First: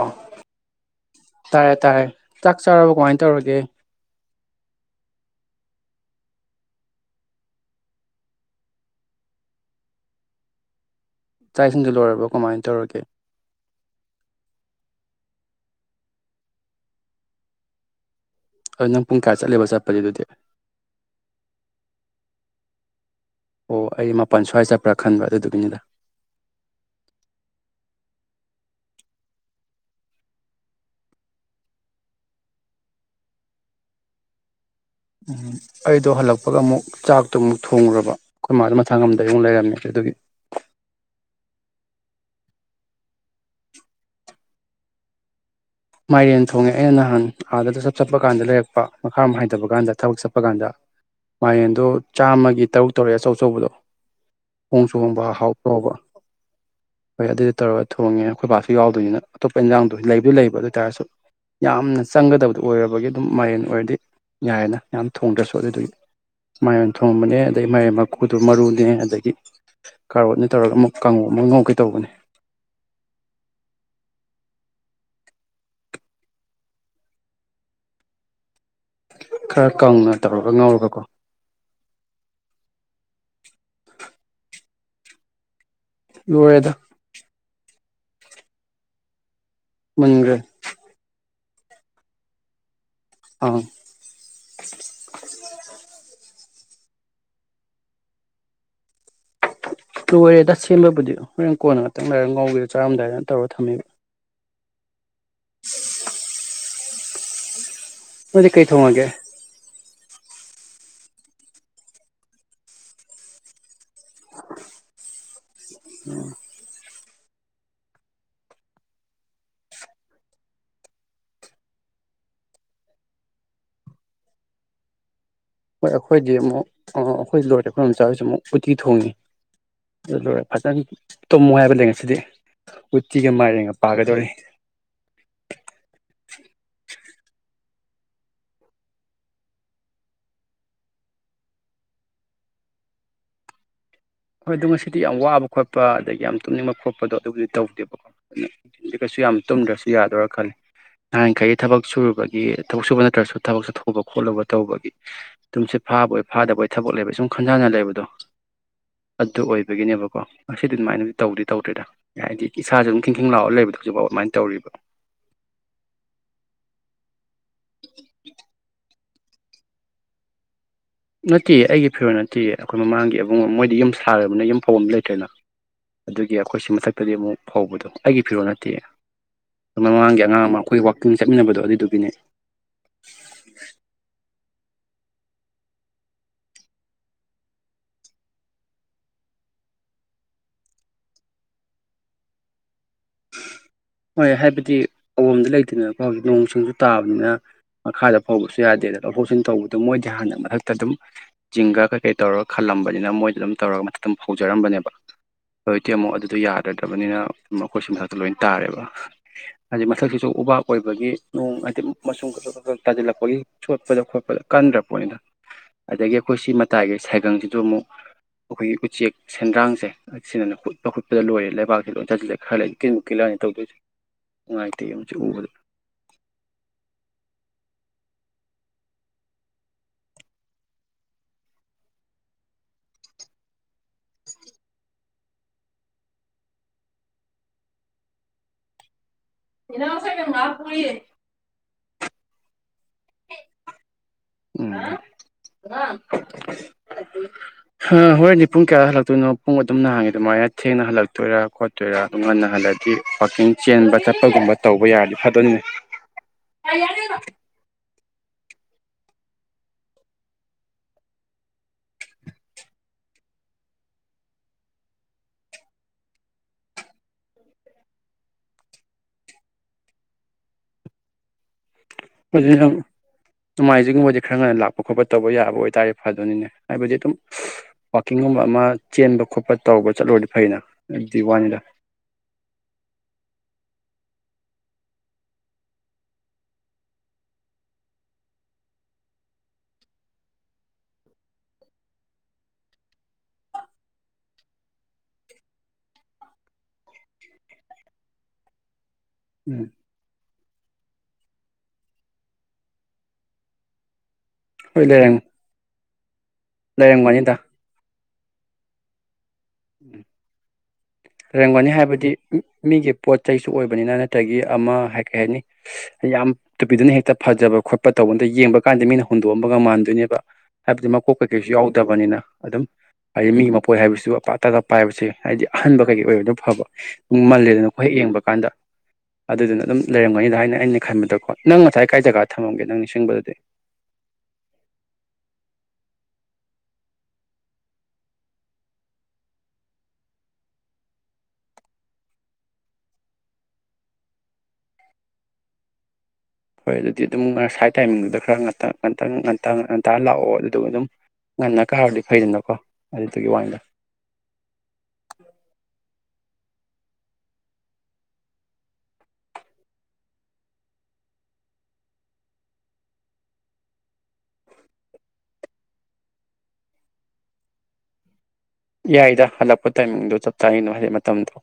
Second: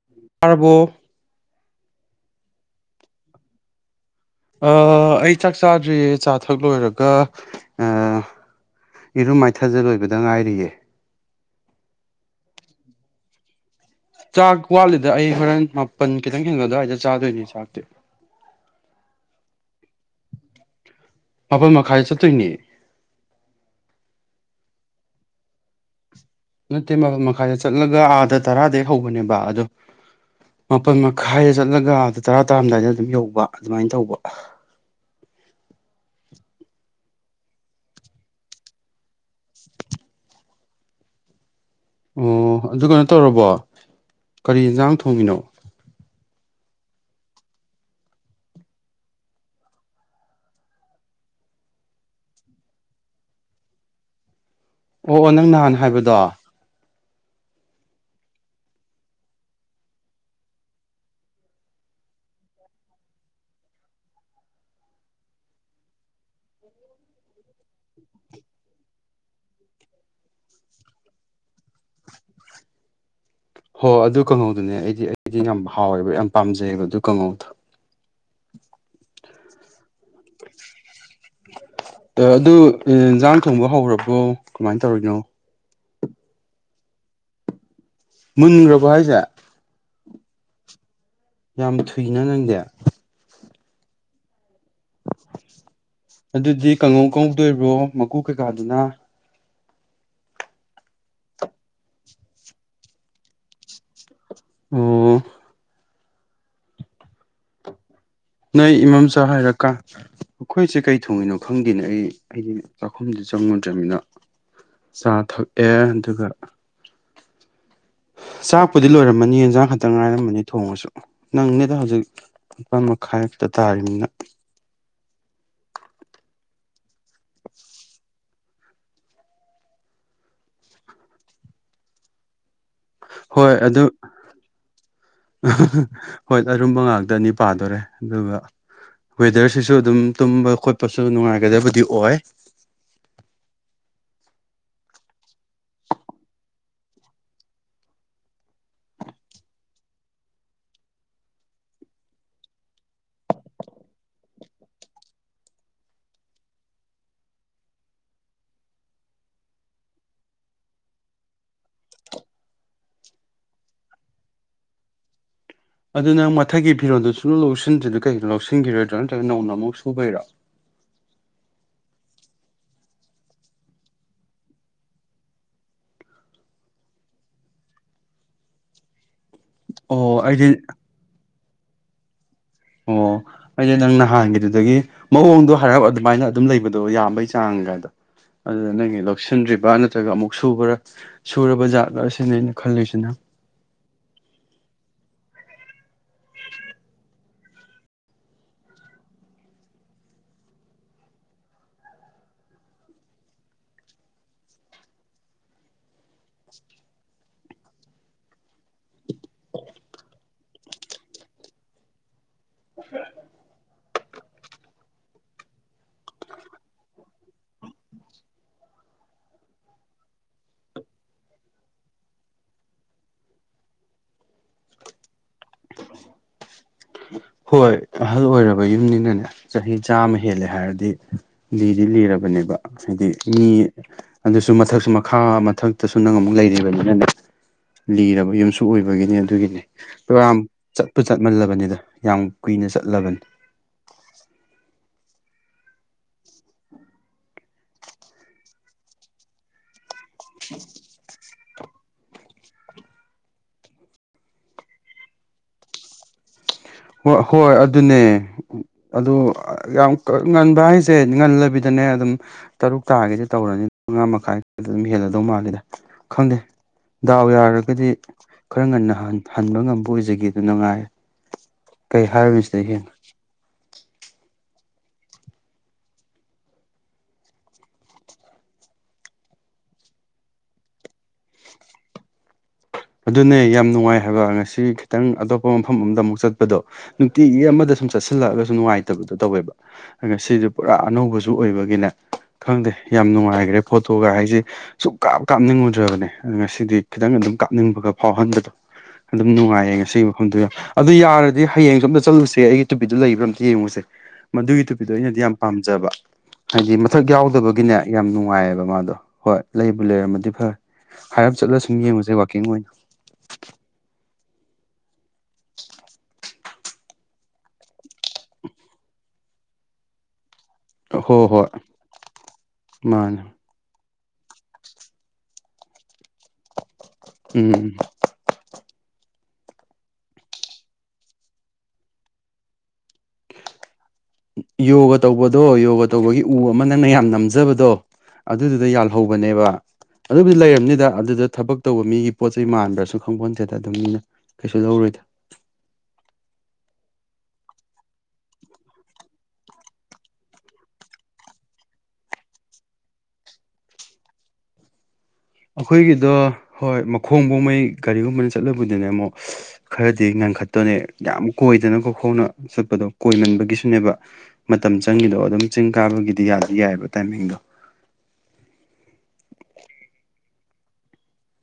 ꯑꯣ ꯇꯥꯔꯕꯣ ꯇꯥꯔꯦ ꯇꯥꯔꯦ ꯆꯥꯛ ꯆꯥꯔꯕꯣ ꯀꯃꯥꯏꯅ ꯇꯧꯔꯒꯦ ꯑ ꯑꯩ ꯆꯥꯛ ꯆꯥꯗ꯭ꯔꯤꯌꯦ ꯆꯥ ꯊꯛ ꯂꯣꯏꯔꯒ ꯏꯔꯨ ꯃꯥꯏꯊꯖ ꯂꯣꯏꯕꯗ ꯉꯥꯏꯔꯤꯌꯦ ꯆꯥꯛ ꯏꯁꯤꯡꯗꯤ ꯂꯣꯏꯔꯕꯣ ꯀꯃꯥꯏꯅ ꯇꯧꯔꯒꯦ ꯆꯥꯛ ꯋꯥꯠꯂꯤꯗ ꯑꯩ ꯍꯣꯔꯦꯟ ꯃꯥꯄꯟ ꯈꯤꯇꯪ ꯍꯦꯡꯕꯗ ꯑꯗꯨꯋꯥꯏꯗ ꯆꯥꯗꯣꯏꯅꯤ ꯆꯥꯛꯇꯤ ꯑ ꯅꯪ ꯄꯨꯡ ꯀꯌꯥꯥ ꯆꯠꯂꯤꯕ ꯆꯠꯄꯗꯤ ꯑꯗꯨꯗꯤ ꯃꯥꯄꯜ ꯃꯈꯥꯏ ꯆꯠꯇꯣꯏꯅꯦ ꯑꯣ ꯑꯩ ꯃꯥꯄꯜ ꯁ꯭ꯋꯥꯏ ꯆꯠꯄ꯭ꯔꯥ ꯈꯟꯕ ꯑꯗꯨꯗꯨꯒꯤꯅꯤꯗ ꯅꯠꯇꯦ ꯃꯄꯜ ꯃꯈꯥꯏꯗ ꯆꯠꯂꯒ ꯑꯥꯗ ꯇꯔꯥꯗꯒꯤꯩ ꯍꯧꯕꯅꯦꯕ ꯑꯗꯣ ꯃꯥꯄꯜ ꯃꯈꯥꯏꯗ ꯆꯠꯂꯒ ꯑꯥꯗ ꯇꯔꯥ ꯇꯔꯝꯗꯥꯏꯗ ꯑꯗꯨꯝ ꯌꯧꯕ ꯑꯗꯨꯃꯥꯏ ꯇꯧꯕ ꯎꯝ ꯑꯩꯗꯣ ꯍꯜꯂꯛꯄꯒ ꯑꯃꯨꯛ ꯆꯥꯛꯇꯣ ꯑꯃꯨꯛ ꯊꯣꯡꯉꯨꯔꯕ ꯑꯩꯈꯣꯏ ꯃꯥꯗꯣ ꯃꯁꯥꯉꯝꯗ ꯂꯩꯔꯝꯃꯦ ꯑꯗꯨꯒꯤ ꯑꯣ ꯑꯗꯨ ꯀꯩꯅꯣ ꯇꯧꯔꯕꯣ ꯀꯔꯤ ꯌꯦꯟꯖꯥꯡ ꯊꯣꯡꯉꯤꯅꯣ ꯃꯥꯏꯔꯦꯟ ꯊꯣꯡꯉꯦ ꯑꯩꯅ ꯅꯍꯥꯟ ꯑꯥꯗꯗ ꯆꯠ ꯆꯠꯄ ꯀꯥꯟꯗ ꯂꯩꯔꯛꯄ ꯃꯈꯥꯔꯣꯝ ꯍꯥꯏꯊꯕ ꯀꯥꯟꯗ ꯊꯕꯛ ꯆꯠꯄ ꯀꯥꯟꯗ ꯃꯥꯏꯔꯦꯟꯗꯣ ꯆꯥꯝꯃꯒꯤ ꯇꯔꯨꯛ ꯇꯧꯔꯛꯑꯦ ꯑꯆꯧ ꯑꯆꯧꯕꯗꯣ ꯍꯣꯡꯁꯨ ꯑꯣ ꯑꯣ ꯍꯣꯡꯕ ꯅꯪ ꯍꯥꯎꯁꯨ ꯅꯍꯥꯟ ꯍꯥꯎꯕ ꯍꯥꯏꯕꯗꯣ ꯍꯣꯏ ꯑꯗꯨꯗ ꯇꯧꯔꯒ ꯊꯣꯡꯉꯦ ꯑꯩꯈꯣꯏ ꯄꯥꯁꯨ ꯌꯥꯎꯗꯣꯏꯅꯤꯅ ꯑꯇꯣꯞꯄ ꯏꯟꯖꯥꯡꯗꯣ ꯂꯩꯕꯨꯗꯤ ꯂꯩꯕ ꯇꯥꯔꯁꯨ ꯌꯥꯝꯅ ꯆꯪꯒꯗꯕꯗꯨ ꯑꯣꯏꯔꯕꯒꯤ ꯑꯗꯨꯝ ꯃꯥꯏꯔꯟ ꯑꯣꯏꯔꯗꯤ ꯌꯥꯔꯦꯅ ꯌꯥꯝ ꯊꯣꯡꯗ꯭ꯔꯁꯨ ꯑꯗꯨꯒꯤ ꯃꯥꯏꯌꯦꯟ ꯊꯣꯡꯕꯅꯦ ꯑꯗꯩ ꯃꯥꯏꯔꯦꯟ ꯃꯀꯨꯗꯨ ꯃꯔꯨꯅꯦ ꯑꯗꯒꯤ ꯀꯥꯔꯣꯠꯅꯦ ꯇꯧꯔꯒ ꯑꯃꯨꯛ ꯀꯥꯡꯉꯧ ꯑꯃ ꯉꯧꯒꯦ ꯇꯧꯕꯅꯦ ꯍꯣ ꯑꯗꯨ ꯀꯥꯡꯉꯧꯗꯨꯅꯦ ꯑꯩꯗꯤ ꯑꯩꯗꯤ ꯌꯥꯝ ꯍꯥꯎꯋꯦꯕ ꯌꯥꯝ ꯄꯥꯝꯖꯩꯑꯦꯕ ꯑꯗꯨ ꯀꯥꯡꯍꯧꯗꯣꯥ ꯈꯔ ꯀꯪꯅ ꯇꯧꯔꯒ ꯉꯧꯔꯒꯀꯣ ꯑꯗꯨ ꯑꯦ ꯏꯟꯖꯥꯡ ꯊꯣꯡꯕ ꯍꯧꯔꯕꯣ ꯀꯃꯥꯏꯅ ꯇꯧꯔꯤꯅꯣ ꯂꯣꯏꯔꯦꯗ ꯃꯨꯟꯈ꯭ꯔꯕꯣ ꯍꯥꯏꯁꯦ ꯃꯨꯟꯒ꯭ꯔꯦ ꯌꯥꯝ ꯊꯨꯏꯅ ꯅꯪꯗꯤ ꯑꯥ ꯑꯗꯨꯗꯤ ꯀꯥꯡꯉꯧ ꯉꯧꯗꯣꯏꯕ꯭ꯔꯣ ꯃꯀꯨ ꯀꯩꯀꯥꯗꯨꯅ ꯂꯣꯏꯔꯦꯗ ꯁꯦꯝꯕꯕꯨꯗꯤ ꯍꯣꯔꯦꯟ ꯀꯣꯟꯅ ꯉꯥꯛꯇꯪ ꯂꯥꯏꯔꯒ ꯉꯧꯒꯦ ꯆꯥꯔꯝꯗꯥꯏꯗ ꯇꯧꯔ ꯊꯝꯃꯦꯕ ꯎꯣ ꯅꯣꯏꯗꯤ ꯀꯩ ꯅꯣꯏ ꯊꯣꯡꯉꯒꯦ ꯏꯃꯝꯆꯥ ꯍꯥꯏꯔ ꯀ ꯑꯩꯈꯣꯏꯁꯦ ꯀꯩ ꯊꯣꯡꯉꯤꯅꯣ ꯈꯪꯗꯦꯅꯦ ꯑꯩ ꯑꯩꯗꯤ ꯆꯥꯛꯈꯨꯝꯗꯤ ꯆꯪꯉꯨꯗ꯭ꯔꯃꯤꯅ ꯆꯥꯊꯛ ꯑꯦ ꯑꯗꯨꯒ ꯆꯥꯛꯄꯨꯗꯤ ꯂꯣꯏꯔꯝꯃꯅꯤ ꯌꯦꯟꯖꯥꯡ ꯈꯛꯇꯪ ꯉꯥꯏꯔꯝꯃꯅꯤ ꯊꯣꯡꯉꯁꯨ ꯅꯪꯅꯦꯗ ꯍꯧꯖꯤꯛ ꯅꯤꯄꯥꯜ ꯃꯈꯥꯏꯃꯨꯛꯇ ꯇꯥꯔꯤꯃꯤꯅ ꯍꯣꯏ ꯑꯩꯈꯣꯏꯗꯤ ꯑꯃꯨꯛ ꯑꯩꯈꯣꯏ ꯂꯣꯏꯔꯦ ꯑꯩꯈꯣꯏ ꯏꯝꯆꯥꯍꯣꯢꯁꯨ ꯑꯃꯨꯛ ꯎꯇꯤ ꯊꯣꯡꯉꯤ ꯑꯗꯨ ꯂꯣꯏꯔ ꯐꯖꯅ ꯇꯨꯝꯃꯨ ꯍꯥꯏꯕ ꯂꯩ ꯉꯁꯤꯗꯤ ꯎꯇꯤꯒ ꯍꯣꯏ ꯃꯥꯏꯔꯦꯟꯒ ꯑꯗꯨ ꯄꯥꯒꯗꯧꯔꯤ ꯍꯣꯏ ꯑꯔꯨꯝꯕ ꯉꯥꯛꯇ ꯅꯤ ꯄꯥꯗꯣꯔꯦ ꯑꯗꯨꯒ ꯋꯦꯗꯔꯁꯤꯁꯨ ꯑꯗꯨꯝ ꯇꯨꯝꯕ ꯈꯣꯠꯄꯁꯨ ꯅꯨꯡꯉꯥꯏꯒꯗꯕꯗꯤ ꯑꯣꯏ ꯍꯣꯏ ꯑꯗꯨꯣ ꯉꯁꯤꯗꯤ ꯌꯥꯝ ꯋꯥꯕ ꯈꯣꯠꯄ ꯑꯗꯒꯤ ꯌꯥꯝ ꯇꯨꯝꯅꯤꯡꯕ ꯈꯣꯠꯄꯗꯣ ꯑꯗꯨꯕꯨꯗꯤ ꯇꯧꯗꯦꯕꯀꯣ ꯑꯗꯨ ꯀꯩꯁꯨ ꯌꯥꯝ ꯇꯨꯝꯗ꯭ꯔꯁꯨ ꯌꯥꯗꯣꯔꯥ ꯈꯜꯂꯤ ꯅꯍꯥꯟꯈꯩ ꯊꯕꯛ ꯁꯨꯔꯨꯕꯒꯤ ꯊꯕꯛ ꯁꯨꯕ ꯅꯠꯇ꯭ꯔꯁꯨ ꯊꯕꯛ ꯆꯠꯊꯣꯛꯂꯨꯕ ꯈꯣꯠꯂꯨꯕ ꯇꯧꯕꯒꯤ ꯇꯨꯝꯁꯤꯠ ꯐꯥꯕꯣꯏ ꯐꯥꯗꯕꯣꯏ ꯊꯕꯛ ꯂꯩꯕ ꯁꯨꯝ ꯈꯟꯖꯅ ꯂꯩꯕꯗꯣ ꯑꯗꯨ ꯑꯣꯏꯕꯒꯤꯅꯦꯕꯀꯣ ꯉꯁꯤꯗꯤ ꯑꯗꯨꯃꯥꯏꯅꯗꯤ ꯇꯧꯗꯤ ꯇꯧꯗꯦꯗ ꯍꯥꯏꯗꯤ ꯏꯁꯥꯥꯁꯤ ꯑꯗꯨꯝ ꯈꯤꯡꯈꯡ ꯂꯥꯎꯔꯒ ꯂꯩꯕꯗꯣ ꯍꯧꯖꯤꯛꯐꯥꯎ ꯑꯗꯨꯃꯥꯏꯅ ꯇꯧꯔꯤꯕ ꯑꯗꯨ ꯅꯪ ꯃꯊꯛꯒꯤ ꯐꯤꯔꯣꯟꯜꯗꯨ ꯁꯨ ꯂꯧ ꯂꯧꯁꯤꯟꯗ꯭ꯔꯤꯗꯣ ꯀꯩꯒꯤꯅꯣ ꯂꯧꯁꯤꯟꯈꯤꯔꯣꯏꯗ꯭ꯔꯣ ꯅꯇ꯭ꯔꯒ ꯅꯧꯅ ꯑꯃꯨꯛ ꯁꯨꯕꯩꯔꯣ ꯅꯠꯇꯦ ꯑꯩꯒꯤ ꯐꯤꯔꯣꯜ ꯅꯠꯇꯦꯌꯦ ꯑꯩꯈꯣꯏ ꯃꯃꯥꯡꯒꯤ ꯏꯕꯨꯡꯉꯣ ꯃꯣꯏꯗꯤ ꯌꯨꯝ ꯁꯥꯔꯕꯅ ꯌꯨꯝ ꯐꯧ ꯕꯝ ꯂꯩꯇ꯭ꯔꯦꯅ ꯑꯗꯨꯒꯤ ꯑꯩꯈꯣꯏ ꯁꯤ ꯃꯊꯛꯇꯗꯤ ꯑꯃꯨꯛ ꯐꯧꯕꯗꯣ ꯑꯩꯒꯤ ꯐꯤꯔꯣꯜ ꯅꯠꯇꯤꯌꯦ ꯑꯣ ꯃꯃꯥꯡꯒꯤ ꯑꯉꯥꯡ ꯑꯩꯗꯤ ꯑꯃ ꯑꯩꯈꯣꯏ ꯋꯥꯛꯀꯤꯡ ꯆꯠꯃꯤꯟꯅꯕꯗꯣ ꯑꯗꯨꯢꯗꯨꯒꯤꯅꯦ ꯑꯣ ꯑꯩꯗꯤ ꯅꯪ ꯅꯍꯥꯟꯒꯤꯗꯨꯅꯦ ꯑꯗꯨꯗꯒꯤ ꯃꯑꯣꯡꯗꯣ ꯍꯥꯏꯔꯥꯞ ꯑꯗꯨꯃꯥꯏꯅ ꯑꯗꯨꯝ ꯂꯩꯕꯗꯣ ꯌꯥꯝꯕꯩ ꯆꯥꯡꯒꯗꯣ ꯑꯗꯨꯗ ꯅꯪꯒꯤ ꯂꯧꯁꯤꯟꯗ꯭ꯔꯤꯕ ꯅꯠꯇ꯭ꯔꯒ ꯑꯃꯨꯛ ꯁꯨꯕ꯭ꯔ ꯁꯨꯔꯕ ꯖꯥꯠꯂ ꯑꯁꯤꯅꯦ ꯑꯩꯅ ꯈꯜꯂꯤꯁꯤ ꯍꯣꯏ ꯍꯥꯏꯕꯗꯤ ꯑꯣꯝꯗ ꯂꯩ [unintelligible] ꯅꯣꯡ ꯁꯤꯡꯁꯨ ꯇꯥꯕꯅꯤꯅ ꯃꯈꯥꯗ ꯐꯧꯕꯁꯨ ꯌꯥꯗꯦ ꯐꯥꯎꯗꯣꯛ ꯐꯥꯎꯖꯤꯟ ꯇꯧꯕꯗ ꯃꯣꯏꯗꯤ ꯍꯥꯟꯅ ꯃꯊꯛꯇ ꯑꯗꯨꯝ ꯖꯤꯡꯒ ꯀꯩꯀꯩ ꯇꯧꯔꯒ ꯈꯜꯂꯝꯕꯅꯤꯅ ꯃꯣꯏꯗ ꯑꯗꯨꯝ ꯇꯧꯔꯒ ꯃꯊꯛꯇ ꯐꯧꯖꯔꯝꯕꯅꯦꯕ ꯍꯧꯖꯤꯛꯇꯤ ꯑꯃꯨꯛ ꯑꯗꯨꯗꯣ ꯌꯥꯗꯗ꯭ꯔꯕꯅꯤꯅ ꯃ ꯑꯩꯈꯣꯏꯁꯤ ꯃꯊꯛꯇ ꯂꯣꯏ ꯇꯥꯔꯦꯕ ꯑꯗꯩ ꯃꯊꯛꯇꯁꯨ ꯎꯕꯥꯛ ꯑꯣꯏꯕꯒꯤ ꯅꯣꯡ ꯍꯥꯏꯗꯤ ꯃꯆꯨꯝ ꯈꯛ ꯅꯣꯡ ꯇꯥꯖꯤꯜꯂꯛꯄꯒꯤ ꯆꯣꯠ ꯎꯠꯄꯗ ꯈꯣꯠꯄꯗ ꯀꯥꯟꯗ꯭ꯔ ꯄꯣꯠꯅꯤꯗ ꯑꯗꯒꯤ ꯑꯩꯈꯣꯏ ꯁꯤ ꯃꯇꯥꯏꯒꯤ ꯁꯥꯏꯒꯪꯁꯤꯁꯨ ꯑꯃꯨꯛ ꯑꯩꯈꯣꯏꯒꯤ ꯎꯆꯦꯛ ꯁꯦꯟꯗ꯭ꯔꯥꯡꯁꯦ ꯑꯁꯤꯅꯅꯦ ꯍꯨꯠꯄ ꯍꯨꯠꯄꯗ ꯂꯣꯏꯔꯦ ꯂꯩꯕꯥꯛꯁꯤ ꯂꯣꯏ ꯆꯥꯁꯤꯜꯂꯛꯑꯦ ꯈꯔ ꯂꯩꯔꯒ ꯀꯤꯟ ꯀꯤꯂꯅꯦ ꯇꯧꯗꯣꯏꯁꯦ ꯅꯨꯡꯉꯥꯏꯇꯦ ꯌꯦꯡꯎ ꯁꯤ ꯎꯕꯗ ꯍꯣꯏ ꯑꯍꯜ ꯑꯣꯏꯔꯕ ꯌꯨꯝꯅꯤꯅꯅꯦ ꯆꯍꯤ ꯆꯥꯝꯃ ꯍꯦꯜꯂꯦ ꯍꯥꯏꯔꯗꯤ ꯂꯤꯗꯤ ꯂꯤꯔꯕꯅꯦꯕ ꯍꯥꯏꯗꯤ ꯃꯤ ꯑꯗꯨꯁꯨ ꯃꯊꯛꯁꯨ ꯃꯈꯥ ꯃꯊꯛꯇꯁꯨ ꯅꯪ ꯑꯃꯨꯛ ꯂꯩꯔꯤꯕꯅꯤꯅꯅꯦ ꯂꯤꯔꯕ ꯌꯨꯝꯁꯨ ꯑꯣꯏꯕꯒꯤꯅꯦ ꯑꯗꯨꯒꯤꯅꯦ ꯄ꯭ꯔꯣꯒꯝ ꯆꯠꯄꯨ ꯆꯠꯃꯜꯂꯕꯅꯤꯗ ꯀꯨꯏꯅ ꯆꯠꯂꯕꯅꯤ ꯎꯝ ꯍꯥ ꯍꯣꯔꯦꯟꯗꯤ ꯄꯨꯡ ꯀꯌꯥꯗ ꯍꯜꯂꯛꯇꯣꯏꯅꯣ ꯄꯨꯡ ꯑꯗꯨꯝ ꯅꯥꯢ ꯑꯗꯨꯃꯥꯏꯅ ꯊꯦꯡꯅ ꯍꯜꯂꯛꯇꯣꯏꯔꯥ ꯈꯣꯠꯇꯣꯏꯔꯥ ꯑꯗꯨꯝ ꯉꯟꯅ ꯍꯜꯂꯗꯤ ꯄꯥꯔꯀꯤꯡ ꯆꯦꯟꯕ ꯆꯠꯄꯒꯨꯝꯕ ꯇꯧꯕ ꯌꯥꯔꯗꯤ ꯐꯗꯣꯢꯅꯤ ꯍꯣꯏ ꯍꯣꯏ ꯑꯗꯨꯅꯦ ꯑꯗꯨ ꯌꯥꯝ ꯉꯟꯕ ꯍꯥꯏꯁꯦ ꯉꯜꯂꯕꯤꯗꯅꯦ ꯑꯗꯨꯝ ꯇꯔꯨꯛ ꯇꯥꯒꯦꯗꯤ ꯇꯧꯔꯅꯤ ꯃꯉꯥ ꯃꯈꯥꯏ ꯑꯗꯨꯝ ꯍꯦꯜꯂꯗꯧ ꯃꯥꯜꯂꯤꯗ ꯈꯪꯗꯦ ꯗꯥꯎ ꯌꯥꯔꯒꯗꯤ ꯈꯔ ꯉꯟꯅ ꯍꯟꯕ ꯉꯝꯕ ꯑꯣꯏꯖꯒꯦ ꯑꯗꯨꯅꯉꯥꯏꯔꯦ ꯀꯩ ꯍꯥꯏꯔꯨꯅꯤ ꯁꯤꯗꯒꯤ ꯍꯦꯟꯅ ꯍꯧꯖꯤꯛꯒꯨꯝꯕꯗꯤ ꯈꯔ ꯉꯟꯅ ꯂꯥꯛꯄ ꯈꯣꯠꯄ ꯇꯧꯕ ꯌꯥꯕ ꯑꯣꯏꯇꯥꯔꯗꯤ ꯐꯗꯧꯅꯤꯅꯦ ꯍꯥꯏꯕꯗꯤ ꯑꯗꯨꯝ ꯋꯥꯛꯀꯤꯡꯒꯨꯝꯕ ꯑꯃ ꯆꯦꯟꯕ ꯈꯣꯠꯄ ꯇꯧꯕ ꯆꯠꯂꯨꯔꯗꯤ ꯐꯩꯅ ꯑꯗꯨꯏ ꯋꯥꯅꯤꯗ ꯑꯗꯨꯅꯦ ꯌꯥꯝ ꯅꯨꯡꯉꯥꯏ ꯍꯥꯏꯕ ꯉꯁꯤ ꯈꯤꯇꯪ ꯑꯇꯣꯞꯄ ꯃꯐꯝ ꯑꯃꯗ ꯑꯃꯨꯛ ꯆꯠꯄꯗꯣ ꯅꯨꯡꯇꯤꯒꯤ ꯑꯃꯗ ꯁꯨꯝ ꯆꯠꯁꯤꯜꯂꯛꯑꯒꯁꯨ ꯅꯨꯡꯉꯥꯏꯇꯕꯗꯣ ꯇꯧꯋꯦꯕ ꯉꯁꯤꯁꯨ ꯄꯨꯔꯥ ꯑꯅꯧꯕꯁꯨ ꯑꯣꯏꯕꯒꯤꯅꯦ ꯈꯪꯗꯦ ꯌꯥꯝ ꯅꯨꯡꯉꯥꯏꯈ꯭ꯔꯦ ꯐꯣꯇꯣꯒ ꯍꯥꯏꯁꯦ ꯁꯨꯡ ꯀꯥꯞ ꯀꯥꯞꯅꯤꯡꯉꯨꯗ꯭ꯔꯕꯅꯦ ꯉꯁꯤꯗꯤ ꯈꯤꯇꯪ ꯑꯗꯨꯝ ꯀꯥꯞꯅꯤꯡꯕꯒ ꯐꯥꯎꯍꯟꯕꯗꯣ ꯑꯗꯨꯝ ꯎꯝ ꯅꯨꯡꯉꯥꯏꯌꯦ ꯉꯁꯤꯒꯤ ꯃꯐꯝꯗꯨ ꯌꯥꯝ ꯑꯗꯨ ꯌꯥꯔꯗꯤ ꯍꯌꯦꯡꯁꯨ ꯑꯝꯇ ꯆꯠꯂꯨꯁꯦ ꯑꯩꯒꯤ ꯇꯨꯄꯤꯗꯨ ꯂꯩꯕ꯭ꯔꯥ ꯑꯝꯇ ꯌꯦꯡꯉꯨꯁꯦ ꯃꯗꯨꯒꯤ ꯍꯣꯏ ꯇꯣꯄꯤꯗꯣ ꯂꯩꯔꯝ ꯑꯩꯅꯗꯤ ꯌꯥꯝꯅ ꯄꯥꯝꯖꯕ ꯍꯥꯏꯗꯤ ꯃꯊꯛ ꯂꯩꯔꯝꯒꯅꯤꯗ ꯌꯥꯎꯗꯕꯒꯤꯅꯦ ꯌꯥꯝ ꯅꯨꯡ ꯅꯨꯡꯉꯥꯏꯌꯦꯕ ꯃꯥꯗꯣ ꯍꯣꯏ ꯂꯩꯕꯨ ꯎꯝ ꯂꯩꯔꯝꯃꯗꯤ ꯐꯔꯦ ꯍꯥꯏꯔꯞ ꯆꯠꯂ ꯂꯩꯔꯝꯒꯅꯤ ꯁꯨꯝ ꯍꯥꯏꯕꯗꯤ ꯌꯦꯡꯉꯨꯁꯦ ꯋꯥ ꯃꯤꯒꯤ ꯄꯣꯠ ꯆꯩꯁꯨ ꯑꯣꯏꯕꯅꯤꯅ ꯇꯒꯤ ꯑꯃ ꯍꯥꯏ ꯀꯩ ꯍꯥꯏꯅꯤ ꯌꯥꯝ ꯇꯨꯄꯤꯗꯨꯅ ꯍꯦꯛꯇ ꯐꯖꯕ ꯈꯣꯠꯄ ꯇꯧꯕꯗ ꯌꯦꯡꯕ ꯀꯥꯟꯗ ꯃꯤꯅ ꯍꯨꯟꯗꯣꯛꯑꯝꯕꯒ ꯃꯥꯟꯗꯣꯏꯅꯦꯕ ꯍꯥꯏꯕꯗꯤ ꯍꯣ ꯃꯀꯣꯛ ꯍꯣꯏ ꯀꯩꯀꯩꯁꯨ ꯌꯥꯎꯗꯕꯅꯤꯅ ꯑꯗꯨꯝ ꯃꯥꯅꯦ ꯍꯥꯏꯗꯤ ꯃꯤꯒꯤ ꯃꯥꯄꯣꯠ ꯍꯥꯏꯕꯁꯤ [inaudible] ꯇꯒ ꯄꯥꯏꯕꯁꯦ ꯍꯥꯏꯗꯤ ꯑꯍꯟꯕ ꯀꯩꯀꯩ ꯑꯣꯏꯔꯗꯤ ꯐꯥꯕ ꯎꯝ ꯃꯜꯂꯦꯗꯅꯀꯣ ꯍꯦꯛ ꯌꯦꯡꯕ ꯀꯥꯟꯗ ꯑꯗꯨꯗꯨꯅ ꯑꯗꯨꯝ ꯂꯩꯔꯝꯒꯅꯤꯗ ꯍꯥꯏꯅ ꯑꯩꯅ ꯈꯟꯕꯗꯀꯣ ꯅꯪ ꯉꯁꯥꯏ ꯀꯥꯏ ꯖꯒꯥꯗ ꯊꯝꯃꯝꯒꯦ ꯅꯪ ꯅꯤꯡꯁꯤꯡꯕꯗꯗꯤ ꯌꯣꯒ ꯇꯧꯕꯗꯣ ꯌꯣꯒ ꯇꯧꯕꯒꯤ ꯎ ꯑꯃ ꯅꯪꯅ ꯌꯥꯝ ꯅꯝꯖꯕꯗꯣ ꯑꯗꯨꯗꯨꯗ ꯌꯥꯜꯍꯧꯕꯅꯦꯕ ꯑꯗꯨꯕꯨꯗꯤ ꯂꯩꯔꯝꯅꯤꯗ ꯑꯗꯨꯗ ꯊꯕꯛ ꯇꯧꯕ ꯃꯤꯒꯤ ꯄꯣꯠ ꯆꯩ ꯃꯥꯟꯕ꯭ꯔꯁꯨ ꯈꯪꯕꯣꯠꯇꯦꯗ ꯑꯗꯨꯝ ꯃꯤꯅ ꯀꯩꯁꯨ ꯂꯧꯔꯣꯏꯗ ꯍꯣꯏ ꯑꯗꯨꯗꯤ ꯑꯗꯨꯝ ꯉꯁꯥꯏ ꯇꯥꯏꯃꯤꯡꯗꯨꯗ ꯈꯔ ꯉꯟꯇꯛ ꯉꯟꯇꯛ ꯉ ꯇ ꯉꯟꯇꯥ ꯂꯥꯛꯑꯣ ꯑꯗꯨꯗꯨꯒ ꯑꯗꯨꯝ ꯉꯟꯅ ꯀꯥꯔꯨꯔꯗꯤ ꯐꯩꯗꯅꯀꯣ ꯑꯗꯨꯗꯨꯒꯤ ꯋꯥꯅꯤꯗ ꯑꯩꯈꯣꯏꯒꯤꯗꯣ ꯍꯣꯏ ꯃꯈꯣꯡꯕꯨꯃꯩ ꯒꯥꯔꯤꯒꯨꯝꯕꯅ ꯆꯠꯂꯕꯨꯗꯨꯅꯦ ꯑꯃꯨꯛ ꯈꯔꯗꯤ ꯉꯟꯈꯠꯇꯣꯅꯦ ꯌꯥꯝ ꯀꯣꯏꯗꯅꯕ ꯈꯣꯡꯅ ꯆꯠꯄꯗꯣ ꯀꯣꯏꯃꯟꯕꯒꯤꯁꯨꯅꯦꯕ ꯃꯇꯝ ꯆꯪꯉꯤꯗꯣ ꯑꯗꯣ ꯃꯤ ꯆꯤꯡ ꯀꯥꯕꯒꯤꯗꯤ ꯌꯥꯗꯤ ꯌꯥꯏꯕ ꯇꯥꯏꯃꯤꯡꯗꯣ ꯌꯥꯏꯗ ꯍꯜꯂꯛꯄ ꯇꯥꯏꯃꯤꯡꯗꯣ ꯆꯞ ꯆꯥꯔꯤꯅꯣ ꯍꯥꯏꯗꯤ ꯃꯇꯝꯗꯣ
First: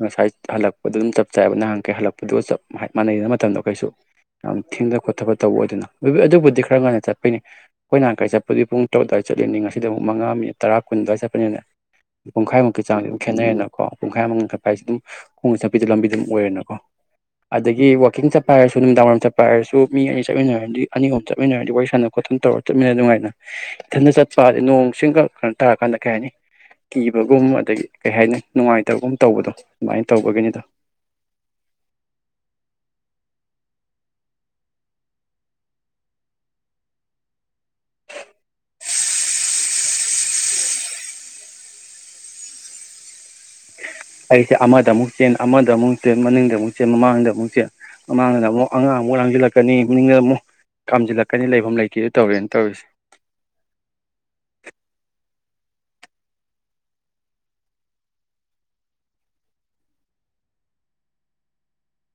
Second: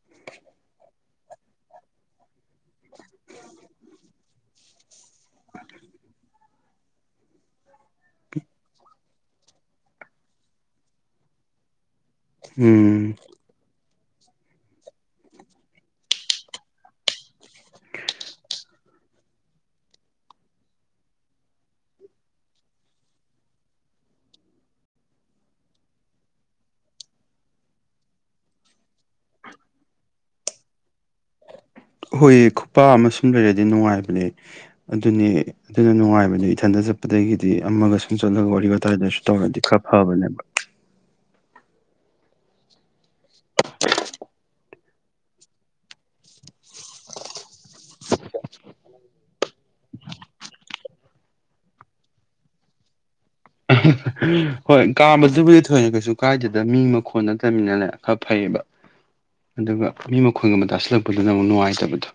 ꯉꯁꯥꯏ ꯍꯜꯂꯛꯄꯗꯣ ꯑꯗꯨꯝ ꯆꯞ ꯆꯥꯏꯑꯦꯕ ꯅꯍꯥꯟꯈꯩ ꯍꯜꯂꯛꯄꯗꯨꯒ ꯆꯞ ꯃꯥꯟꯅꯩꯗꯅ ꯃꯇꯝꯗꯣ ꯀꯩꯁꯨ ꯌꯥꯝ ꯊꯦꯡꯗ ꯈꯣꯠꯊꯕ ꯇꯧꯕ ꯑꯣꯏꯗꯦꯅ ꯑꯗꯨꯕꯨꯗꯤ ꯈꯔ ꯉꯟꯅ ꯆꯠꯄꯩꯅꯤ ꯑꯩꯈꯣꯏ ꯅꯍꯥꯟꯈꯩ ꯆꯠꯄꯗꯤ ꯄꯨꯡ ꯇꯔꯨꯛ ꯑꯗꯨꯋꯥꯏ ꯆꯠꯂꯤꯅꯤ ꯉꯁꯤꯗ ꯑꯃꯨꯛ ꯃꯉꯥ ꯃꯤꯅꯤꯠ ꯇꯔꯥ ꯀꯨꯟ ꯑꯗꯨꯋꯥꯏ ꯆꯠꯄꯅꯤꯅ ꯄꯨꯡꯈꯥꯏꯃꯨꯛꯀꯤ ꯆꯥꯡꯁꯨ ꯎꯝ ꯑꯗꯨꯝ ꯈꯦꯠꯅꯩꯌꯦꯅꯀꯣ ꯄꯨꯡꯈꯥꯏ ꯃꯨꯛ ꯉꯟ ꯈꯠꯄ ꯍꯥꯏꯁꯤ ꯑꯗꯨꯝ ꯈꯣꯡꯅ ꯆꯠꯄꯤꯗ ꯂꯝꯕꯤꯅ ꯗꯨꯝ ꯑꯣꯏꯔꯦꯅꯀꯣ ꯑꯗꯒꯤ ꯋꯥꯀꯤꯡ ꯆꯠꯄ ꯍꯥꯏꯔꯁꯨ ꯅꯨꯃꯤꯗꯥꯡ ꯋꯥꯏꯔꯝ ꯆꯠꯄ ꯍꯥꯏꯔꯁꯨ ꯃꯤ ꯑꯅꯤ ꯆꯠꯃꯤꯟꯅꯔꯗꯤ ꯑꯅꯤ ꯑꯍꯨꯝ ꯆꯠꯃꯤꯟꯅꯔꯗꯤ ꯋꯥꯔꯤ ꯁꯥꯟꯅ ꯈꯣꯠꯅ ꯇꯧꯔ ꯆꯠꯃꯤꯟꯅ ꯅꯨꯡꯉꯥꯏꯅ ꯏꯊꯟꯗ ꯆꯠꯄ ꯍꯥꯏꯗꯤ ꯅꯣꯡ ꯁꯤꯡꯒ ꯈꯔ ꯇꯔꯀꯥꯟꯗ ꯀꯩ ꯍꯥꯏꯅꯤ ꯀꯤꯕꯒꯨꯝ ꯑꯗꯒꯤ ꯀꯩ ꯍꯥꯏꯅꯤ ꯅꯨꯡꯉꯥꯏꯇꯕꯒꯨꯝ ꯇꯧꯕꯗꯣ ꯑꯗꯨꯃꯥꯏꯅ ꯇꯧꯕꯒꯤꯅꯤꯗ ꯍꯣꯏ ꯈꯨꯄꯥ ꯑꯃ ꯁꯨꯝ ꯂꯩꯔꯗꯤ ꯅꯨꯡꯉꯥꯏꯕꯅꯦ ꯑꯗꯨꯅꯤ ꯑꯗꯨꯅ ꯅꯨꯡꯉꯥꯏꯕꯅꯦ ꯏꯊꯟꯗ ꯆꯠꯄꯗꯒꯤꯗꯤ ꯑꯃꯒ ꯁꯨꯝ ꯆꯠꯂꯒ ꯋꯥꯔꯤ ꯋꯥꯇꯥꯏꯗꯁꯨ ꯇꯧꯔꯗꯤ ꯈꯔ ꯐꯕꯅꯦꯕ ꯑꯩꯁꯦ ꯑꯃꯗ ꯑꯃꯨꯛ ꯆꯦꯟ ꯑꯃꯗ ꯑꯃꯨꯛ ꯆꯦꯟ ꯃꯅꯤꯡꯗ ꯑꯃꯨꯛ ꯆꯦꯟ ꯃꯃꯥꯡꯗ ꯑꯃꯨꯛ ꯆꯦꯟ ꯃꯃꯥꯡꯗ ꯑꯃꯨꯛ ꯑꯉꯥꯡ ꯑꯃꯨꯛ ꯂꯥꯡꯖꯤꯜꯂꯛꯀꯅꯤ ꯃꯅꯤꯡꯗꯅ ꯑꯃꯨꯛ ꯀꯥꯝꯖꯤꯜꯂꯛꯀꯅꯤ ꯂꯩꯕꯝ ꯂꯩꯇꯦꯗꯣ ꯇꯧꯔꯦꯅꯦ ꯇꯧꯔꯤꯁꯦ ꯍꯣꯏ ꯀꯥꯝꯕꯁꯤꯕꯨꯗꯤ ꯊꯣꯏꯅ ꯀꯩꯁꯨ ꯀꯥꯏꯗꯦꯅ ꯃꯤ ꯃꯈꯣꯟ ꯅꯠꯇꯕꯅꯤꯅꯅꯦ ꯈꯔ ꯐꯩꯌꯦꯕ ꯑꯗꯨꯒ ꯃꯤ ꯃꯈꯣꯟꯒꯨꯝ ꯑꯃꯨꯛ ꯇꯥꯁꯤꯜꯂꯛꯄꯗꯨꯅ ꯑꯃꯨꯛ ꯅꯨꯡꯉꯥꯏꯇꯕꯗꯣ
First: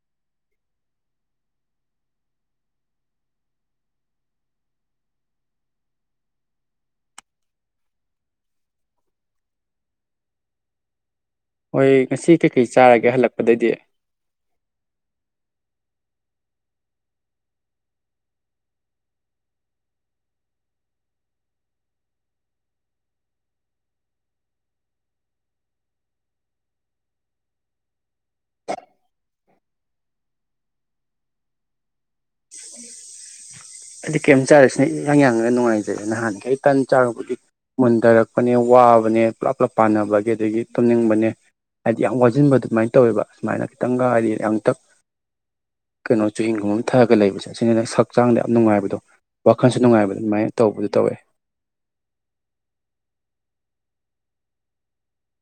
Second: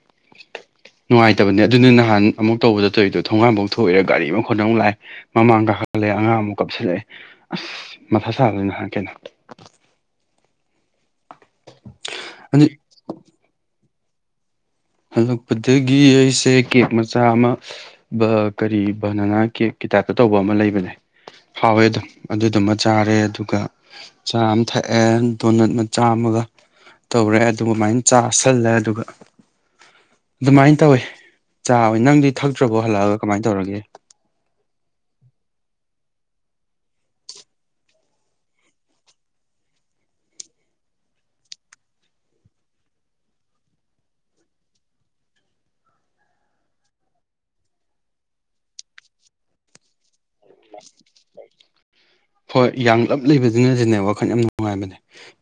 ꯅꯨꯡꯉꯥꯏꯇꯕꯅꯦ ꯑꯗꯨꯅꯦ ꯅꯍꯥꯟ ꯑꯃꯨꯛ ꯇꯧꯕꯗ ꯇꯧꯔꯤꯗꯣ ꯊꯣꯡꯒꯥꯝꯐꯥꯎ ꯊꯣꯛꯑꯦ ꯒꯥꯔꯤ ꯃꯈꯣꯟꯅ ꯑꯃꯨꯛ ꯂꯥꯛꯑꯦ ꯃꯃꯥꯡ ꯀꯥꯈꯠꯂꯦ ꯑꯉꯥꯡꯨ ꯑꯃꯨꯛ ꯀꯞꯁꯤꯜꯂꯛꯑꯦ ꯑꯁ ꯃꯊꯥ ꯁꯥꯕꯅꯤ ꯅꯍꯥꯟ ꯀꯩꯅꯣ ꯍꯣꯏ ꯉꯁꯤ ꯀꯩꯀꯩ ꯑꯗꯨ ꯆꯥꯔꯒꯦ ꯍꯜꯂꯛꯄꯗꯩꯗꯤ ꯍꯜꯂꯛꯄꯗꯒꯤ ꯑꯩꯁꯦ ꯀꯦꯛ ꯃꯆꯥ ꯑꯃ ꯕ ꯀꯔꯤ ꯕꯅꯥꯅꯥ ꯀꯦꯛꯀꯤ ꯇꯥꯏꯞꯇ ꯇꯧꯕ ꯑꯃ ꯂꯩꯕꯅꯦ ꯍꯥꯎꯋꯦ ꯑꯗꯨꯝ ꯑꯗꯨꯗꯨꯃ ꯆꯥꯔꯦ ꯑꯗꯨꯒ ꯆꯥ ꯑꯃ ꯊꯛꯑꯦ ꯗꯣꯅꯠ ꯃꯆꯥ ꯑꯃꯒ ꯇꯧꯔꯦ ꯑꯗꯨꯃꯥꯏꯅ ꯆꯥꯁꯜꯂꯦ ꯑꯗꯨꯒ ꯑꯗꯨꯃꯥꯏꯅ ꯇꯧꯋꯦ ꯆꯥꯑꯣꯏ ꯅꯪꯗꯤ ꯊꯛꯇ꯭ꯔꯥꯕꯣ ꯍꯜꯂꯛꯑꯒ ꯀꯃꯥꯏꯅ ꯇ ꯑꯩꯗꯤ ꯀꯩꯝ ꯆꯗꯦ ꯁꯤ ꯅꯪ ꯌꯥꯡꯉꯒ ꯅꯨꯡꯉꯥꯏꯖꯩ ꯅꯍꯥꯟꯈꯩ ꯇꯟ ꯆꯥꯔꯨꯕꯨꯗꯤ ꯃꯨꯟꯊꯔꯛꯄꯅꯦ ꯋꯥꯕꯅꯦ ꯄꯨꯂꯞ ꯄꯨꯂꯞ ꯄꯥꯅꯕꯒꯤ ꯑꯗꯒꯤ ꯇꯨꯝꯅꯤꯡꯕꯅꯦ ꯍꯥꯏꯗꯤ ꯌꯥꯝ ꯋꯥꯁꯤꯟꯕ ꯑꯗꯨꯃꯥꯏꯅ ꯇꯧꯋꯦꯕ ꯁꯨꯃꯥꯏꯅ ꯈꯤꯇꯪꯒ ꯍꯥꯏꯗꯤ ꯌꯥꯡꯇꯛ ꯀꯩꯅꯣ ꯆꯨꯍꯤꯡꯒꯨꯝꯕ ꯑꯃ ꯊꯛꯑꯒ ꯂꯩꯕꯁꯦ ꯑꯁꯤꯅꯅ ꯍꯛꯆꯥꯡꯗ ꯌꯥꯝ ꯅꯨꯡꯉꯥꯏꯕꯗꯣ ꯋꯥꯈꯜꯁꯨ ꯅꯨꯡꯉꯥꯏꯕꯗ ꯑꯗꯨꯃꯥꯏꯅ ꯇꯧꯕꯗꯣ ꯇꯧꯋꯦ ꯍꯣꯏ ꯌꯥꯡꯂꯞ ꯂꯩꯕꯗꯨꯅꯗꯤꯅꯦ ꯋꯥꯈꯜ ꯌꯥꯝ ꯅꯨꯡꯉꯥꯏꯕꯅꯦ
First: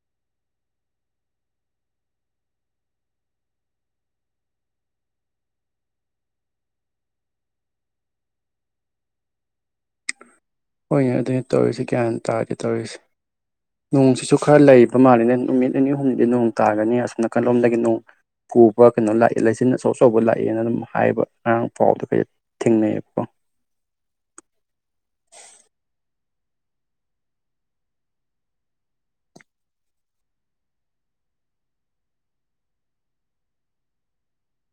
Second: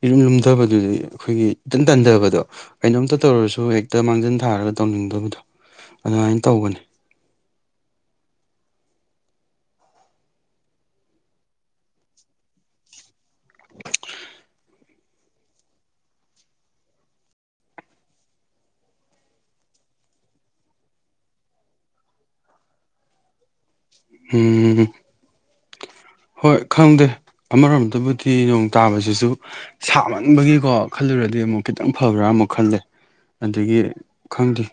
ꯏꯔꯨꯝ ꯂꯨꯝꯗꯕꯗꯨꯗꯤ ꯑꯩꯈꯣꯏꯒꯤ ꯏꯇꯟ ꯇꯟꯗꯕꯗꯣ ꯀꯩꯅꯣꯝꯇ ꯇꯧꯔꯁꯨ ꯍꯦꯛꯇ ꯃꯥꯡꯖꯤꯟ ꯊꯥꯔꯒ ꯇꯧꯅꯤꯡꯗꯕꯗꯣ ꯑꯗꯨꯃꯥꯏꯅ ꯇꯧꯕꯅꯦ ꯍꯣꯏꯅꯦ ꯑꯗꯨꯅꯦ ꯇꯧꯔꯤꯁꯦ ꯒ꯭ꯌꯥꯟ ꯇꯥꯗꯦ ꯇꯧꯔꯤꯁꯦ ꯅꯣꯡꯁꯤꯁꯨ ꯈꯔ ꯂꯩꯕ ꯃꯥꯜꯂꯤꯅꯦ ꯅꯨꯃꯤꯠ ꯅꯤꯅꯤ ꯍꯨꯝꯅꯤꯗꯤ ꯅꯣꯡ ꯇꯥꯒꯅꯤ ꯑꯁꯨꯝ ꯅꯥꯀꯜꯂꯣꯝꯗꯒꯤ ꯅꯣꯡ ꯄꯨꯕ ꯀꯩꯅꯣ ꯂꯥꯛꯑꯦ ꯂꯩꯆꯤꯟ ꯑꯆꯧ ꯑꯆꯧꯕ ꯂꯥꯛꯑꯦꯅ ꯑꯗꯨꯝ ꯍꯥꯏꯕ ꯉꯔꯥꯡ ꯐꯥꯎꯗ ꯀꯩꯗ ꯊꯦꯡꯅꯩꯑꯦꯕꯀꯣ ꯍꯦꯍꯦ ꯍꯣꯏ ꯈꯪꯗꯦ ꯑꯃꯔꯣꯝꯗꯕꯨꯗꯤ ꯅꯣꯡ ꯇꯥꯕꯖꯤꯖꯨ ꯁꯥꯃꯟꯕꯒꯤꯀꯣ ꯈꯜꯂꯨꯔꯗꯤ ꯑꯃꯨꯛ ꯈꯤꯇꯪ ꯐꯕ꯭ꯔꯥ ꯑꯃꯨꯛ ꯈꯜꯂꯦ ꯑꯗꯒꯤ ꯈꯪꯗꯦ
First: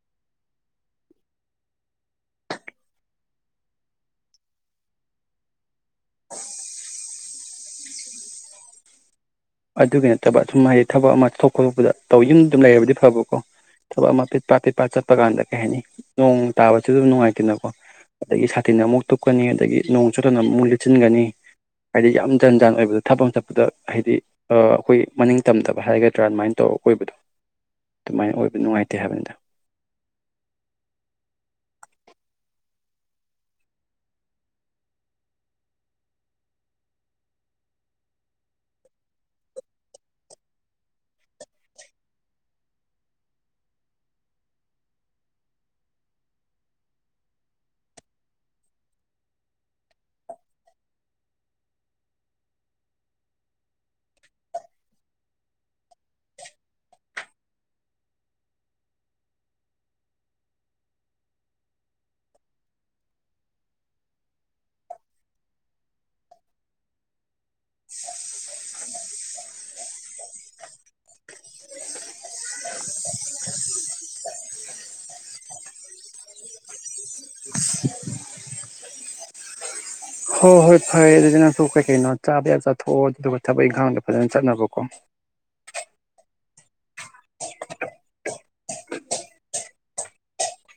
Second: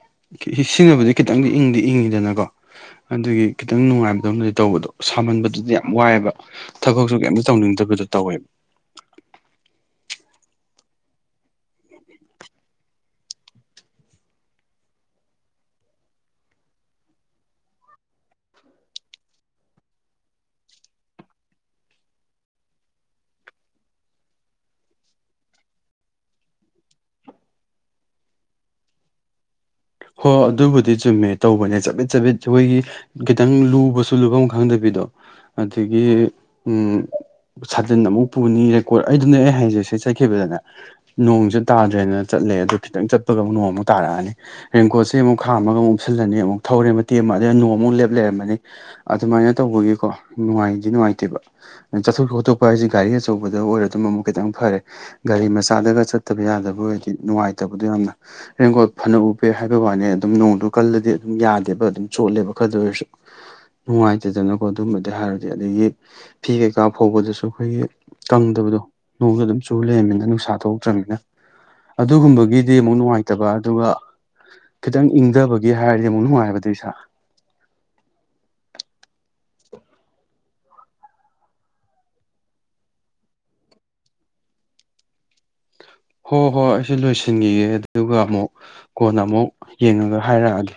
ꯁꯤꯅꯕꯨꯗꯤ ꯈꯤꯇꯪꯗꯤ ꯏꯪꯗꯤ ꯏꯪꯉꯤꯗꯅꯀꯣ ꯑꯗꯨꯒꯤ ꯈꯤꯇꯪ ꯅꯨꯡꯉꯥꯏ ꯑꯗꯣꯝꯗꯗꯤ ꯇꯧꯕꯗꯣ ꯁꯥꯃꯟꯕꯗꯨꯗꯤ ꯋꯥꯏꯑꯦꯕ ꯊꯕꯛ ꯑꯗꯣ ꯀꯩꯝꯇ ꯇꯧꯅꯤꯡꯗꯕꯗꯣ ꯇꯧꯋꯦꯕ ꯑꯗꯨꯒꯤ ꯅꯠꯇꯕ ꯁꯨꯝ ꯍꯥꯏꯗꯤ ꯊꯕꯛ ꯑꯃ ꯆꯊꯣꯛ ꯈꯣꯇꯣꯛꯄꯗ ꯇꯧ ꯌꯨꯝ ꯑꯗꯨꯝ ꯂꯩꯔꯕꯗꯤ ꯐꯕꯀꯣ ꯊꯕꯛ ꯑꯃ ꯄꯤꯠꯄ ꯄꯤꯠꯄ ꯆꯠꯄ ꯀꯥꯟꯗ ꯀꯩ ꯍꯥꯏꯅꯤ ꯅꯣꯡ ꯇꯥꯕꯖꯨ ꯑꯗꯨꯝ ꯅꯨꯡꯉꯥꯏꯇꯦꯅꯀꯣ ꯑꯗꯒꯤ ꯁꯥꯇꯤꯟ ꯑꯃꯨꯛ ꯇꯨꯞꯀꯅꯤ ꯑꯗꯒꯤ ꯅꯣꯡ ꯆꯨꯗꯅ ꯑꯃꯨꯛ ꯂꯤꯠꯆꯤꯟꯒꯅꯤ ꯍꯥꯏꯗꯤ ꯌꯥꯝ ꯖꯟ ꯖꯥꯟ ꯑꯣꯏꯕꯗ ꯊꯕꯛ ꯑꯃ ꯆꯠꯄꯗ ꯍꯥꯏꯗꯤ ꯑ ꯑꯩꯈꯣꯏꯒꯤ ꯃꯅꯤꯡ ꯇꯝꯗꯕ ꯍꯥꯏꯒꯗ꯭ꯔꯥ ꯑꯗꯨꯃꯥꯏꯅ ꯇꯧꯔꯒ ꯀꯣꯏꯕꯗꯣ ꯑꯗꯨꯃꯥꯏꯅ ꯑꯣꯏꯕ ꯅꯨꯡꯉꯥꯏꯇꯦ ꯍꯥꯏꯕꯅꯤꯗ ꯍꯣ ꯍꯣ ꯑꯗꯨꯕꯨꯗꯤ ꯆꯨꯝꯃꯦ ꯇꯧꯕꯅꯦ ꯆꯕꯤꯠ ꯆꯕꯤꯠ ꯑꯩꯍꯣꯏꯒꯤ ꯈꯤꯇꯪ ꯂꯨꯕꯖꯨ ꯂꯨꯕꯝ ꯈꯪꯗꯕꯤꯗꯣ ꯑꯗꯒꯤ ꯁꯥꯇꯤꯟ ꯑꯃꯨꯛ ꯄꯨꯅꯤ ꯔꯦꯟꯀꯣꯠ ꯑꯩꯗꯨꯅꯦ ꯑꯩ ꯍꯥꯏꯖꯩ ꯁꯤꯗꯩ ꯆꯠꯈꯤꯕꯗꯅꯦ ꯅꯣꯡꯖꯦ ꯇꯥꯗ꯭ꯔꯦꯅ ꯆꯠꯂꯦ ꯑꯗꯣ ꯈꯤꯇꯪ ꯆꯠꯄꯒ ꯑꯃꯨꯛ ꯅꯣꯡꯃꯨꯛ ꯇꯥꯔꯛꯑꯅꯤ ꯔꯦꯟꯀꯣꯁꯦ ꯑꯃꯨꯛ ꯈꯥꯝꯃꯒꯃꯨꯛ ꯎꯨꯞꯁꯜꯂꯅꯤ ꯑꯃꯨꯛ ꯊꯧꯔꯦ ꯃꯇꯦꯛ ꯑꯃ ꯑꯗꯩ ꯅꯣꯡ ꯑꯃꯨꯛ ꯂꯦꯞ ꯂꯩꯔꯝꯃꯅꯤ ꯑꯗꯨꯃꯥꯏꯅ ꯇꯧꯕꯒꯤꯀꯣ ꯅꯨꯡꯉꯥꯏꯗꯤ ꯅꯨꯡꯉꯥꯏꯇꯦꯕ ꯆꯠꯊꯣꯛ ꯈꯣꯠꯇꯣꯛꯄ ꯍꯥꯏꯖꯦ ꯒꯥꯔꯤ ꯑꯆꯧꯕꯗ ꯑꯣꯏꯔ ꯑꯗꯨꯝ ꯑꯃꯨꯛ ꯈꯤꯇꯪ ꯐꯔꯦ ꯒꯥꯔꯤ ꯃꯆꯥꯗꯒ ꯆꯠꯇꯕ ꯌꯥꯗꯕ ꯑꯣꯏꯔꯗꯤ ꯅꯨꯡꯉꯥꯏꯇꯕꯗꯣ ꯌꯥꯝꯅ ꯔꯦꯟꯀꯣꯠ ꯐꯅꯕꯨ ꯐꯩ ꯍꯥꯏꯕꯩ ꯋꯥꯅꯤ ꯑꯗꯨꯝ ꯅꯣꯡꯗꯨ ꯀꯜꯂꯗꯤ ꯑꯗꯨꯝ ꯌꯥꯗꯦꯕ ꯑꯗꯨꯝ ꯆꯣꯠꯂꯦꯕ ꯈꯔꯗ ꯑꯣꯏꯔꯁꯨ ꯅꯨꯡꯉꯥꯏꯇꯗꯅꯀꯣ ꯑꯗꯨꯝꯕꯗꯤ ꯍꯥꯏꯔꯗꯤ ꯑꯗꯒꯤ ꯐꯤ ꯀꯩꯀꯥ ꯐꯧꯕꯗꯁꯨ ꯑꯩꯈꯣꯏꯒꯤ ꯀꯪꯗꯕꯗꯣ ꯅꯣꯡꯖꯨ ꯑꯗꯨꯝ ꯆꯨ ꯂꯩꯔꯃꯅꯤꯅ ꯅꯨꯡꯁꯥ ꯊꯣꯛꯛꯇ꯭ꯔꯝꯅꯤꯅ ꯑꯗꯨꯒꯨꯝꯕꯒꯤꯗꯤ ꯑꯃꯨꯛ ꯅꯨꯡꯉꯥꯏꯇꯕ ꯑꯗꯨꯒ ꯈꯤꯇꯪ ꯏꯪꯗꯕꯒꯤ ꯍꯥꯏꯔꯗꯤ ꯑꯃꯨꯛ ꯅꯨꯡꯉꯥꯏꯕꯗꯨꯏ ꯁꯥ ꯍꯣ ꯍꯣꯏ ꯐꯔꯦ ꯑꯗꯨꯗꯤ ꯅꯪꯁꯨ ꯀꯩ ꯀꯩꯅꯣ ꯆꯥꯕ ꯌꯥꯕ ꯆꯥꯊꯣꯛꯑꯣ ꯑꯗꯨꯒꯗꯨꯒ ꯊꯕꯛ ꯏꯪꯈꯥꯡꯗꯣ ꯐꯖꯅ ꯆꯠꯅꯕꯀꯣ ꯍꯣ ꯍꯣꯏ ꯑꯩꯁꯨ ꯂꯣꯏꯁꯤꯟꯒꯤꯒꯦ ꯑꯗꯨꯒ ꯑꯃꯨꯛ ꯀꯣꯟꯅ ꯑꯃꯨꯛ ꯌꯦꯡꯉꯒ ꯍꯥꯏꯔꯛꯑꯒꯦ